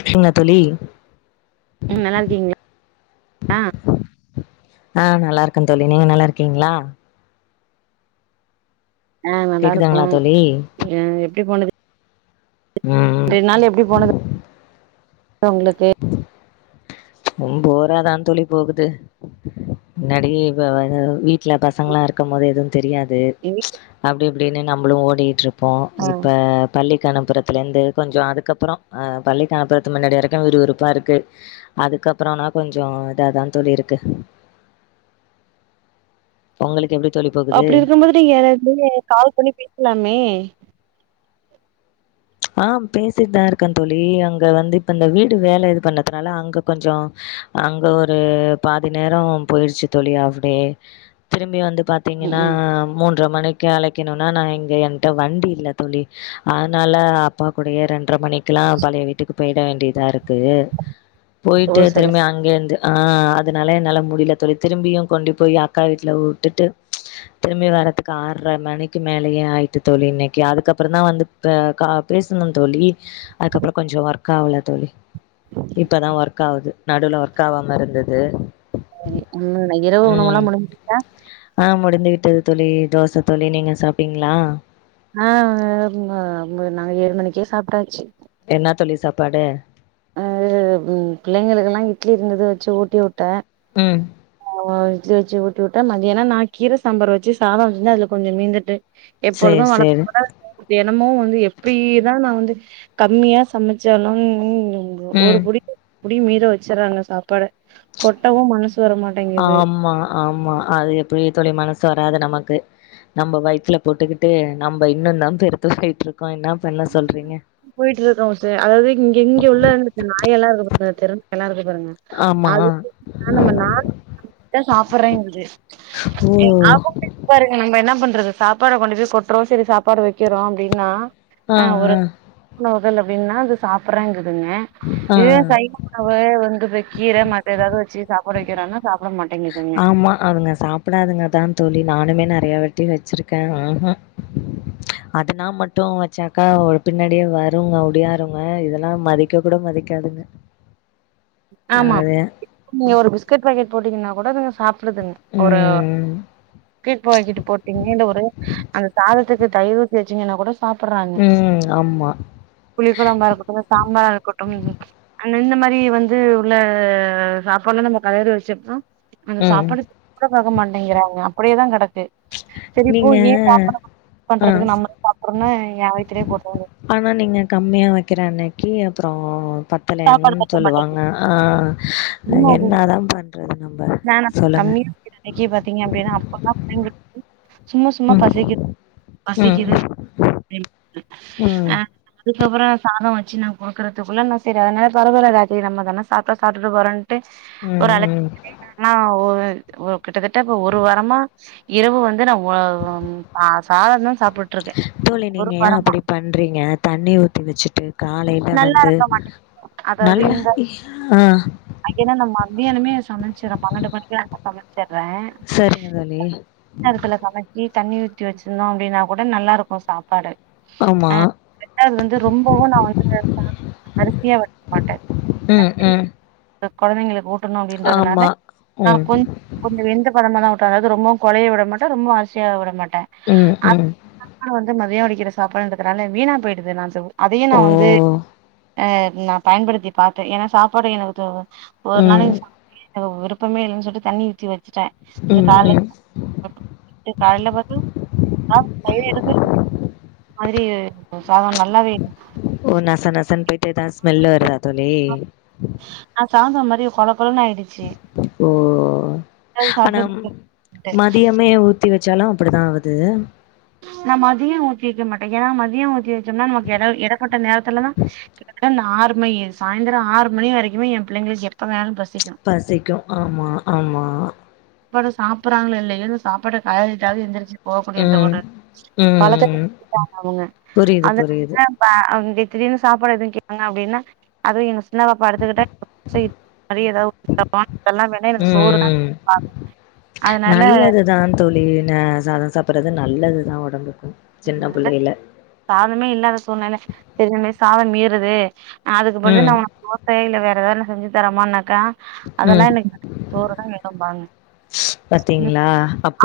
என்ன தோழி ம் நல்லா இருக்கீங்களா ஆஹ் நல்லா இருக்கன் தோழி நீங்க நல்லா இருக்கீங்களா ஆஹ் நல்லா கேக்குதுங்களா இருக்கும் தோழி எப்டி போனது உம் உம் ரெண்டு நாள் எப்டி போனது உங்களுக்கு ர போராதான்தோழி போகுது முன்னாடி இ வீட்டுல பசங்களாம் இருக்கும் போது எதுவும் தெரியாது அப்டி அப்டின்னு நம்ளும் ஓடிட்டு இருக் இப்போ ஆ இப்ப பள்ளி கெளம்புறதுலருந்து கொஞ்சம் அதுக்கப்பறம் பள்ளிக்கு அணுணப்புறத்து முன்னாடி வரைக்கும் விறுவிறுப்பா இருக்கு அதுக்கப்பறம்னா கொஞ்சம் இதாதான் தோழிஇருக்கு உங்களுக்கு எப்படி அப்படி இருக்கும்போது நீங்க கால் பண்ணி பேசலாமே ஆஹ் பேசிட்டு தான் இருக்கேன் தோழி அங்க வந்து இப்ப இந்த வீடு வேலை இது பண்ணதுனால அங்க கொஞ்சம் அங்க ஒரு பாதி நேரம் போயிருச்சு தோழி ஆஃப்டே திரும்பி வந்து ம் பாத்தீங்கன்னா ம் மூன் றை மணிக்கு அழைக்கணும்னா நான் இங்க என்ட வண்டி இல்ல தோழி ஆனால அப்பா குடைய ரெண்டு ரை மணிக்குல்லாம் பழைய வீட்டுக்கு பெய்ட வேண்டியதா இருக்கு கு ஓ போயிட்டு சரி திரும்பி அங்கேந்து ஆஹ அதனால என்னால முடியல தோழி திரும்பியும் கொண்டு போய் அக்கா வீட்டுல விட்டுட்டு திரும்பி வரதுக்கு ஆறரை மணிக்கு மேலயே ஆயிட்டு தோழி இன்னைக்கு அதுக்கப்பறம் தான் வந்து கா பேசணும் தோழி அதுக்கப்பறம் கொஞ்சம் ஒர்க் ஆகல தோழி இப்பதான் ஒர்க் ஆகுது நடுவுல ஒர்க் ஆவாம இருந்தது இரவு உணவெல்லாம் முடிஞ்சிச்சா வந்து விட்டது தோழி தோசை தோழி நீங்க சாப்டிங்களா ஆஹ நாங்க ஏழு மணிக்கே சாப்டாச்சு என்ன தோழி சாப்பாடு அஹ பிள்ளைங்களுக்யல்லாம் இட்லி இருந்தது வச்சு ஊட்டி விட்டேன் உம் இட்லி வச்சு ஊட்டி விட்டேன் மதியானம் நான் கீரை சாம்பார் வச்சு சாதம் இருந்ததுல கொஞ்சம் மீந்துட்டு சரி, எப்பொழுதும் சரி. வழக்கம்போல நம்மொ வந்து எப்பயிதான் நான் வந்து கம்மியா சமைச்சாலும் உ ஒரு ம். புடி அப்படியும் மீற வச்சிறாங்க சாப்பாட கொட்டவும் மனசுவரமா ஆமா ஆமா அது எப்டி தோழி மனசு வராது நமக்கு நம்ம வயிதுல போட்டுக்கிட்டு நம்ப இன்னும் நம்ப பெருத்து போயிட்டு இருக்கோம் போயிட்டு இருக்கம் சார் அதாவது இங்க இங்க உள்ள இந்த நாய் எல்லாம் இருக்கு திறன் நல்லாருக்கு ங்க ஆமா அதுக்கு தானம் பன்னால் நம்மல்ட சாப்டுறேன்குது ஓ அவுங்க பாருங்க ந என்ன பண்றது. சாப்பாட கொண்டு போய் கொட்டுறோம் சரி சாப்பாட வைக்கிறோம் அப்படின்னா. ஆஹ ஆஹ. முதல்ல அப்டின்னா அது சாப்பிடறாங்குது. ங்க ஆ இது சைாவ உணவு வந்து. கீர மத்த ஏதாவது வச்சு சாப்பாட வக்கிறோம்னா. ஆமா அதுங்க சாப்பிடாதுங்கதான் தோழி நானுமே நறைய வாட். ட்டி வச்சிருக்கேன் ஆஹா அதனா மட்டும் வச்சாக்கா ஒரு பின்னாடியே வருங்க ஒடியாருங்க இதெல்லாம் மதிக்க கூட மதிக்காதுங்க. ஆமாம் அது நீங்க ஒரு பிஸ்கட் பாக்கெட் போட்டீங்கன்னா. அப்பகூட அதுங்க சாப். டுதுங்க ஒரு ம் பிஸ்கட் பாக்கெட் போட்டீங்கன்னா ஒரு அந்த சாதத். துக்கு தயிர் ஊத்தி வச்சீங்கன்னா கூட. சாப்புறாங்க ம் ஆமா புளி குழம்பா இருக்கட்டும் சாம்பாரா இருக்கட்டும். இந்த மாரி வந்து. வந்து உள்ள சாப்பாடலாம் நம்ம கலறி வச்சோம்னா. அந்த ம் சாப்பாட சாப்ட கூட பாக்க மாட்டேங்கிறாங்க. அப்படியேதா கெடக்கு. சரிப்போ நீங்க ஏன் சாப்பிட ஆ பண்றதுக்கு நம்மள சாப்படுறுவோம்னு. ஆனா நீங்க கம்மியா வ. கிர அன்னைக்கி அப்பறோ. சாப்பாடு பத்தலணும் பத்த மாட்டேங்குது சொல்லுவாங்க ஆஹ உண்ம அதுதான். என்னாதான் பண்றது நம்ம ஏன்னா நம்ம சொல்லுங்க. கம்மியா விலைக்கு பாத்தீங்க அப்டின்னா அப்பல்லாம் பிள்ளைங்களுக்கு சும்மா சும்மா ம். பசிக்குது ம். பசிக்குது அப்டிங்குவாங்க. ம். [unintelligible] அதுகப்றோ சாதம் வச்சு நான் கொடுக்கறதுக்குள்ள நா. சரி அதனால பரவரல ராத்திரி நம்ம தான சாப்ட்டா சாப்பட போறோன்டு. ஒரு ம். அழச்ச ம். ஆனா. கிட்டத்தட்ட இப்ப ஒரு வாரமா இரவு வந்து நா. இருக்கேன். தோழி ஒரு நீங்க ஏன் வாரமா அப்படி பண்றீங்க தண்ணி ஊத்தி வச்சுட்டு காலையில நல்லா வந்து. இருக்க மாட்டேங்குது அதாவது நல்லா இந்த ஆ ஏன்னா நம்ம மந்தியானுமே சமைச்சர பண்ணென்டு மணிக்குலா. போங்க. றேன் சரிங்க தோழி. அதுக்குள்ள சமைச்சி. தண்ணி ஊத்தி வச்சுருந்தோம் அப்படின்னா கூட நல்லாயிருக்கும் சாப்பாடு. ஆமா. அஹ கரெக்டா வந்து ரொம்பவும் நான் வந்து சாப் அரிசி. கம்மியா வைக்க மாட்ட. ம். ம். குழந்தைங்களுக்கு உ ணும் அப்படின்றதுனால ஆமா. ம். கொஞ் கொஞ்சம் வெந்த பதம்மாதான் அதாவது ரொம்ப கொலைய விடமாடே ரொம்ப அரசியாக விட மாட்டன் ம். ம். அப்பறம வந்து மதியம் கீற சாப்பாடுறதுனால வீனா போயிடுது நான் அதையும் ஓ! நான் வந்து எ நான் பயன்படுத்தி பார்த்தேன் ஏன்னா சாப்பாடு எனக்கு தோ ஒரு ம். நாளைக்கு விருப்பம் இல்லைன்னு சொல்லி தண்ணி ஊற்றிவச்சு வச்சுடே ம். காலை ம். பாத்தா அத எடு மாதிரி சாதம் நல்லாவே இருக்கும் ஓ நசன்நசன் பே எதாவது ஸ்மெல்லு வருதா தோழி பெரிகொலப் ஓ ஆனா சாப்ட்டு மதியமே உ சுத்தி வச்சாலும் அப்படித்தான் ஆகுது நான் மதியம் ஊத்தி வைக்க மாட்டேன் ஏன்னா மதியம் ஊத்தி வைச்சோம்னா நமக்கு இடப்பட்ட நேரத்துலதான் கிட்டதட்ட ஆறு மணி சாயந்திரம் ஆறு மணி வரைக்குமே என் பிள்ளைங்களுக்கு எப்ப வேன்னாலும் பஸ் பசிக்கும் ஆமா ஆமா சாப்பாட சாப்பிடடுறங்களா இல்லையன்ன சாப்பாட கயாட்டாது எந்திரிச்சு போகக்கூடியந்த இந்த ம் ஒரு பலக்கத்து ம் வந்துட்டாங்க அவங்க புரியுது அத புரியுது திடீர்னு சாப்பாடு எதுவும் கோங்க அப்படின்னா அதுவும்ங்க என்னா பாப்பா எடுத்துக்கிட்ட வேண்டாதெல்லாம் வேண்டா எனக்கு சோறு நல்லதுதான் தோழி ந சாதம் சாப்பிடுறது அது நல்லது தான் உடம்புகு நல்ல சாதமே இல்லாத சூழ்நில சேரிக மிஸ் சாதம் மீறுது அதுக்கு பதில் ம் நான் உனக்கு தோசை இல வேற ஏதான செஞ்சி தரமா க்கா ம் அதெல்லாம் எனக்கு சோறு தான் வேண்ணும்பாங்க பாத்தீங்களா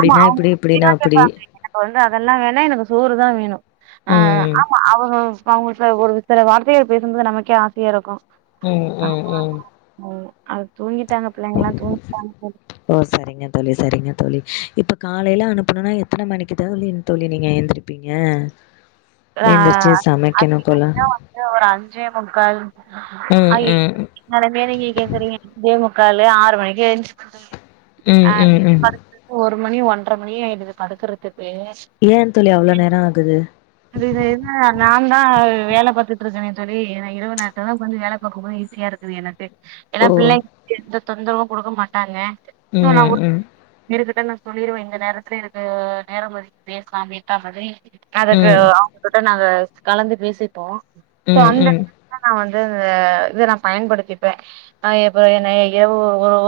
ஆமா அவங்க இப்டி இப்டின்னா இப்படிதான் அப்டி கேட்பாங்க எனக்கு வந்து அதெல்லாம் வேண எனக்கு சோறு சோறு தான் வேணும் ஆஹ் ம் ஆமா அவ இப்ப அவங்க ஒரு சில வார்த்தைகள் பேசும்போது நமக்கே ஆசையா இருக்கும் உம் உம் உம் அது தூங்கி ஓ சரிங்க தோழி சரிங்க தோழி இப்போ காலையிலாம் அனுப்பணும்னா எத்தன மணிக்குதானு தோழி நீங்க எழுந்திருப்பீங்க ஆஹ் அ வந்து ஒரு அஞ்சே முக்கால் ம் ம் நாமே நீங்க கேக்றீங்க அஞ்சே முக்க கால் ஆறு மணிக்கு எழுஞ்சுபேன் தோழி ம் ஆஹ் ம் வீட்டு ம் படுக்குறதுக்கு ஒரு ஒரு மணி ஒன்றரை மணிஆயிடுது படுக்குறது ஏன் தோழி அவ்வளவு நேரம் ஆகுது அது என்ன நான் தான் வேல பார்த்துட்டு இருக்கேனே தோழி ஏன்னா இரவு நேரத்தில் தான் கொஞ்ச வேல பாக்கும்போது ஈஸியா இருக்குது எனக்கு ஏன்னா ஓ பிள்ளைங் தொந்தரவு குடுக்க மாட்டாங்க உம்ம் உம் இத நான் சொல்லிருவேன் இந்த நேரத்துல இருக்கு நேரம் ஓதுக்கி பேசலாம் மாறி வேஸ்ட்டாகாது ஹ ம் அவங்ககிட்ட நான் கலந்து பேசி உம் உம் இது நான் பயன்படுத்திப்பேன் ஹ் எம் என் ஏ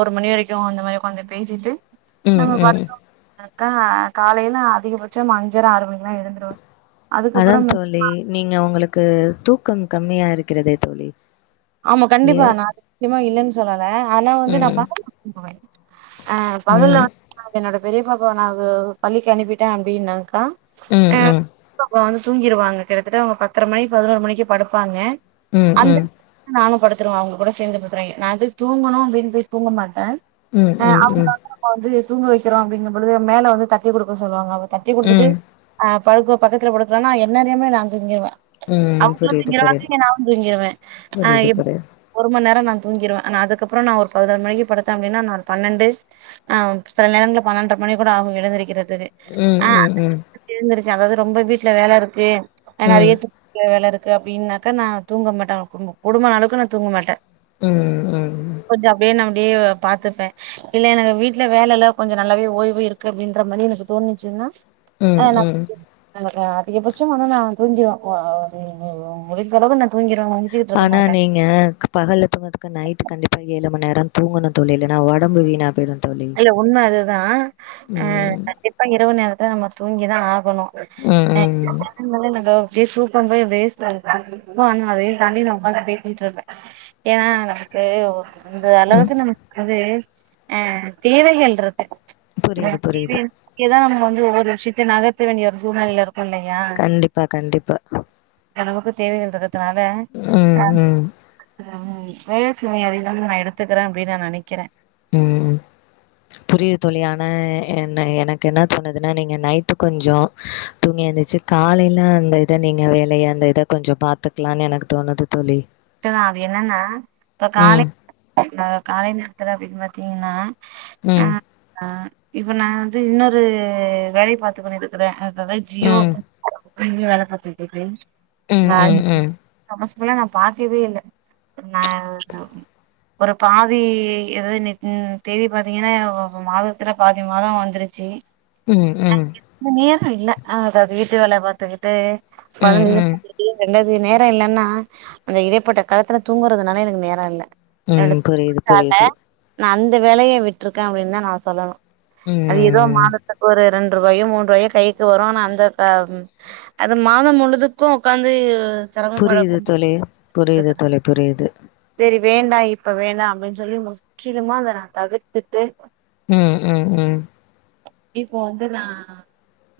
ஒரு மணி வரைக்கும் அந்த மாரி கொஞ்சம்பேசிட்டு உம் உம் அக்கா காலையில அதிகபட்சம் அஞ்சர ஆறு மணிக்குலாம் எழுந்துருவேன் அதான் தோழி நீங்க உங்களுக்கு தூக் கம் கம்மியா இருக்கிறதே தோழி ஆமா கண்டிப்பா ஏ நா இல்லன் சொல்ல ஆனா வந்து நான் ம் பகல் போவன் ஆஹ பகல்ல ம் வந்து அப்டி நடக் பெரிய பாப்பா நான் அது பள்ளிக்கு அனுப்பிட்டேன் அப்டினாக்கா உம் உம் இப்ப வந்து தூங்கிடுவாங்க கிட்டத்தட்ட அவுங்க பத்தரை மணி பதினொரு மணிக்கு படுப்பாங்க உம் உம் நானும் படுத்துருவன் அவுங்க கூட சேர்ந்து படுத்துறவாங்க நா போய் தூங்கணும் அப்டின்னு போய் தூங்க மாட்டேன் உம் உம் உம் தூங்க வக்கிறோம் அப்டிங்கபோது மேல வந்து தட்டி குடுக்க சொல்லுவாங்க தட்டி குடுத்துட்டு ம் அஹ படுக்க பக்கத்துல படுக்கிறனா என்ன அறியாமே நா தூங்கிருவே ம் அவுங்களு தூங்கிருவாங்க நானு தூங்கிருவே புரியிது புரிது ரொம்ப நேரம் நா தூங்கிருவே ஆனா அதுக்கப்றோ நா ஒரு பதினொரு மணிக்கு படுத்தே அப்டின்னா பன்னண்டு சில நேரங்கள பன்னெண்ற மணி கூட ஆவு எழுந்துருக்கிற உம் உம் உம் அதாவது ரொம்ப வீட்ல வேல இருக்கு ஆ ம் நெறைய [inaudible] வேல இருக் க்கு அப்டினாக்கா நா தூங்க மாட்டே [unintelligible] உடுமா அளவுக்கு நா தூங்க மாட்டே ம் ம் கொஞ்ச அப்டியே நம் அப்டியே பாத்த்ப்பே இல்ல எனக்கு வீட்ல வேல இல்ல கொஞ்ச நல்லாவே ஓய்வு இருக்கு அப்டின்ற மாரி எனக்கு தோணுச்சுன்னா ஆ ம் நா ம் [unintelligible] அதிகபச்சம் ஆனா நா தூங்கிருவ ஆ முடிஞ்சளவுக்கு நா தூங்கிருவ ஆனா நீங்க பகல்ல தூங்கதுக்கு நைட் கண்டிப்பா ஏழு மணி நேர தூங்கணு தோழி இல்லனா உடம்பு வீணா போயிடு தோழி இல்ல உண்மஅது தா அ ம் கண்டிப்பா இரவு நேரத்துல நம்ம தூங்கி தா ஆ கணு ம் ம் [unintelligible] [unintelligible] வேஸ்ட்டாகுது அதையு தாண்டி நா ஒக்காந்து பேசிட்ருக்கே ஏனா நமக்கு அந்த ம் அளவுக்கு நமக்கு ‌வந்து அ அ தேவைகள்‌ருக்கு புரியுது புரியுது [unintelligible] வந்து ஒவ்வொரு விஷ்யத்தை நகர்த்த வேண்டிய ஒரு சூழ்நெலைலருக் கண்டிப்பா கண்டிப்பா நமக்கு தேவைகள்ரு க்கனால ம் [unintelligible] ம் நா எடுத்துக்கிறே அப்டினு நா நெனைக்கிறே ம் புரியுது தோழி ஆனா என்ன எனக்கு என்ன தோணுதுன்னா நீங்க நைட்டு கொஞ்சொ தூங்கி எந்துச்சு காலைல அந்த இத நீங்க வேலைய அந்த இத கொஞ்சொ பாத்துக்லானு எனக்கு தோணுது தோழி தோழி அது என்னன்னா இப்ப ம் காலைல‌ காலை நேரத்துல அப்டின் பாத்தீங்கன்னா ஆ ம் ஆ இப்ப நா வந்து இன்னொரு வேலை பாத்து கொண்டிருக்குறே அதா ஜியோ ம் நீங்க வேல பாத்துட்றிக்ங்க ம் ஆ ம் ம் ஆமா [unintelligible] பாக்கவே இல்ல ந ஒரு பாதி எதாது இனக் உம் தேதி பாத்திங்கன்னா ய ஒ மாதத்துல பாதி மாதோ வந்து வந்துருச்சு ம் ம் இந்த நேரோ இல்ல ஆ அது வீட்டு வேல பார்த்துக்கிட்டு ம் கொழைந்தைகளையு ம் பாத்துகிட்டு ரெண்டாது அது நேரோ இல்லன்னா அந்த இடைப்பட்ட காலத்துல தூங்குறதுனால எனக்கு நேரோ இல்ல ம் என்னோட புரியுது தூக்கத்தால புரியுது நா அந்த வேலைய விட்டருக்கே அப்டின்னு தா நா சொல்லலா அது ஏதோ ம். மாதத்துக்கு ஒரு ரெண் ரண்டு ரூவாயோ மூன்றுவாயோ கைக்கு வரு அந்த அ அது மாதம் முழுதுக்கு உக்காந்து செரமப்பட தே புரியுது தோழி புரியுது சரி வேண்டா இப்ப வேணா அப்டின்னு சொல்லி முற்றிலுமா அத நா தவிர்த்துட்டு உம் உம் உம் இப்போ வந்து நா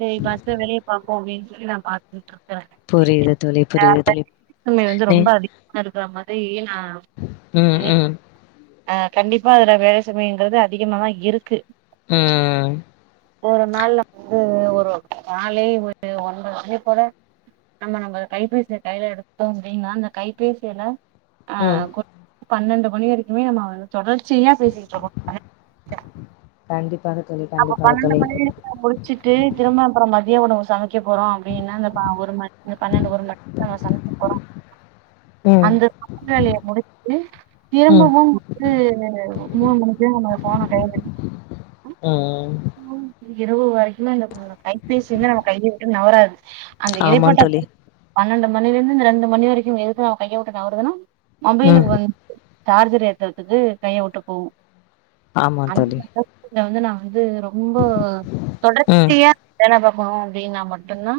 ஏய் பாஸ்ட் வெளிய பாார்ப்போம் அப்டின்னூ இரு நா பா்த்துட்டா புரியுது தோழி புரியுது தோழி [unintelligible] வந்து ரொம்ப அதிகமா இருக்கும் என்ற மாதிரி இயல் உம் உம் ஆஹ் கண்டிப்பா அதுல வேல சமையங்கிறது அதிகமாதான் இருக்கு ம் ஒரு நாள்ல ப்பு ஒரு கால்லே ஒரு ஒன்பதுமணியப்போல நம்ம நம்ம கைப்பேசிய கையில எடுத்து தோம் அப்பிடின இந்த கைபேசியல ம். ஆஹ் கு பன்னெண்டு மணி வரைக்குமே நம்ம தொடர்ச்சியா பேசிட்டு இருக்கோம் கண்டிப்பாக தோழி அப்ப கண்டிப்பாக பன்னெண்டு தோழி. மணி [unintelligible] முடிச்சுட்டு திரும்ப அப்புறம் மதியம் உணவு சமைக்க போறோம் அப்படின்னா ப ஒரு மணி பன்னெண்டு ஒரு மணிக்கு நம்ம சமைக்க போறோம் ம் அந்த சமயல் வேலையை முடிச்சுட்டு ம் திரும்பவும் ஒரு மூணு மணிக்கு நம போன கையயில எடுத்துடு உஹ உ. இரவு வரைக்கும் இந்த கைப்பேசி வந்து நம்ம கைய விட்டு நவராது. அந்த ஆமா இடைப்பட்ட. தோழி. பன்னெண்டு மணில இருந்து இந்த ரெண்டு மணி வரைக்கும் எதுக்கு நம்ம கைய விட்டு நவரதுனா. ம். மொபைலுக்கு வந்து. சார்ஜர் ஏத்துறதுக்கு கைய வுட்டு போகு. ஆமா தோழி. இதுல வந்து நா. அது ரொம்ப ம் தொடர்ச்சியா வேலபாப். போ அப்டினா மட்டுந்தா.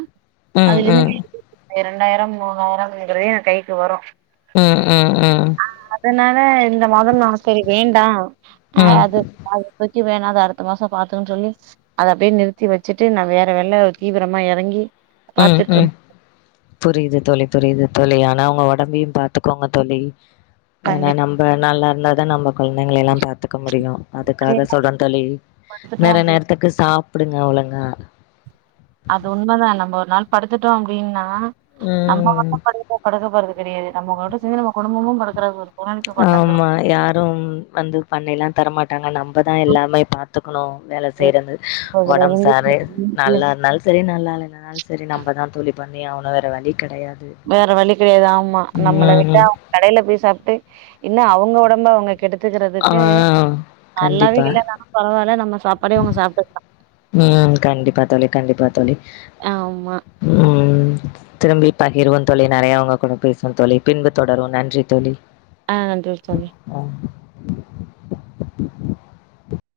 ம் ம் அதுலயிருந். இரண்டாயிரம் மூணாயிரம்ங்குறது என் கைக்கு வரும். உம் உஹ உஹ. அதனால இந்த மாதம் நான் செரி வேண்டாம். ஆஹ ம் அது. க்கு வேணா அது அடுத். த மாசம் பார்த்தகளானு சொல்லி அத அப்படியே நிறுத்தி வச்சுட்டு நான் வேற வெள்ள தீவிரமா இறங்கி. ம் ம் புரியுது தோழி புரியுது தோழி ஆனா அவுங்க. ஒடம்பயும் பாத்துக்கோங்க தோழி. ஏன்னா கண்டிப்பா நம்ம நல்லா இருந்தாதான் நம்ம கொழந்தைங்கள எல்லாம் பாத்துக்க முடியும் அதுக்காக சொல்ற தோழி படுத்துட்டோ நேர அப்டி நேரத்துக்கு சாப். சாப்டுங்க ஒழுங்கா. அது உண்மதான் நம்ம ஒரு நாள் படுத்துட்டோம் அப்டின்னா. நம்ம ம் மட்டும் படுக் படுக்க போறது. தெரியாது நம்ம கூட சேந்து நம்ம கும்பமும் படுக்குறது ஒரு. சூழ்நிலைக்கு ஆமா கொண்டாந்துரு யாரும் வந்து பண்ணிலாம். தர மாட்டாங்க நம். நம்மதான் எல்லாமே பாத்துக்கணும் வேல செய்றது அதுல ஒடம்பு இருந்து சாரு நல்லா இருந்தாலும் சரி நல்லாலனாலும் சரி நம்மதான் தோழி. பண்ணி அவன வேற வண்டி. வேற வழி கெடையாது ஆமா நம்மள விட்டா ம் அவுங்க கடையில போய் சாப்ட்டு. என்ன அவுங்க ஒடம்ப அவுங்க. ஆ கெடுத்துக்கிறதுக்கு நல்லாவே இல்ல நாலும் பரவாயில்ல நம்ம. சாப்பாடே அவங்க சாப்ட்டுக்கலா உம் கண்டிப்பா தோழி. கண்டிப்பா தோழி. ஆமா. ம் திரும்பி பகிர்வோம் தோழி நெறைய உங்க கூட பேசுனும் தோழி பின்பு தொடருவோம் நன்றி தோழி. ஆ நன்றி தோழி [inaudible]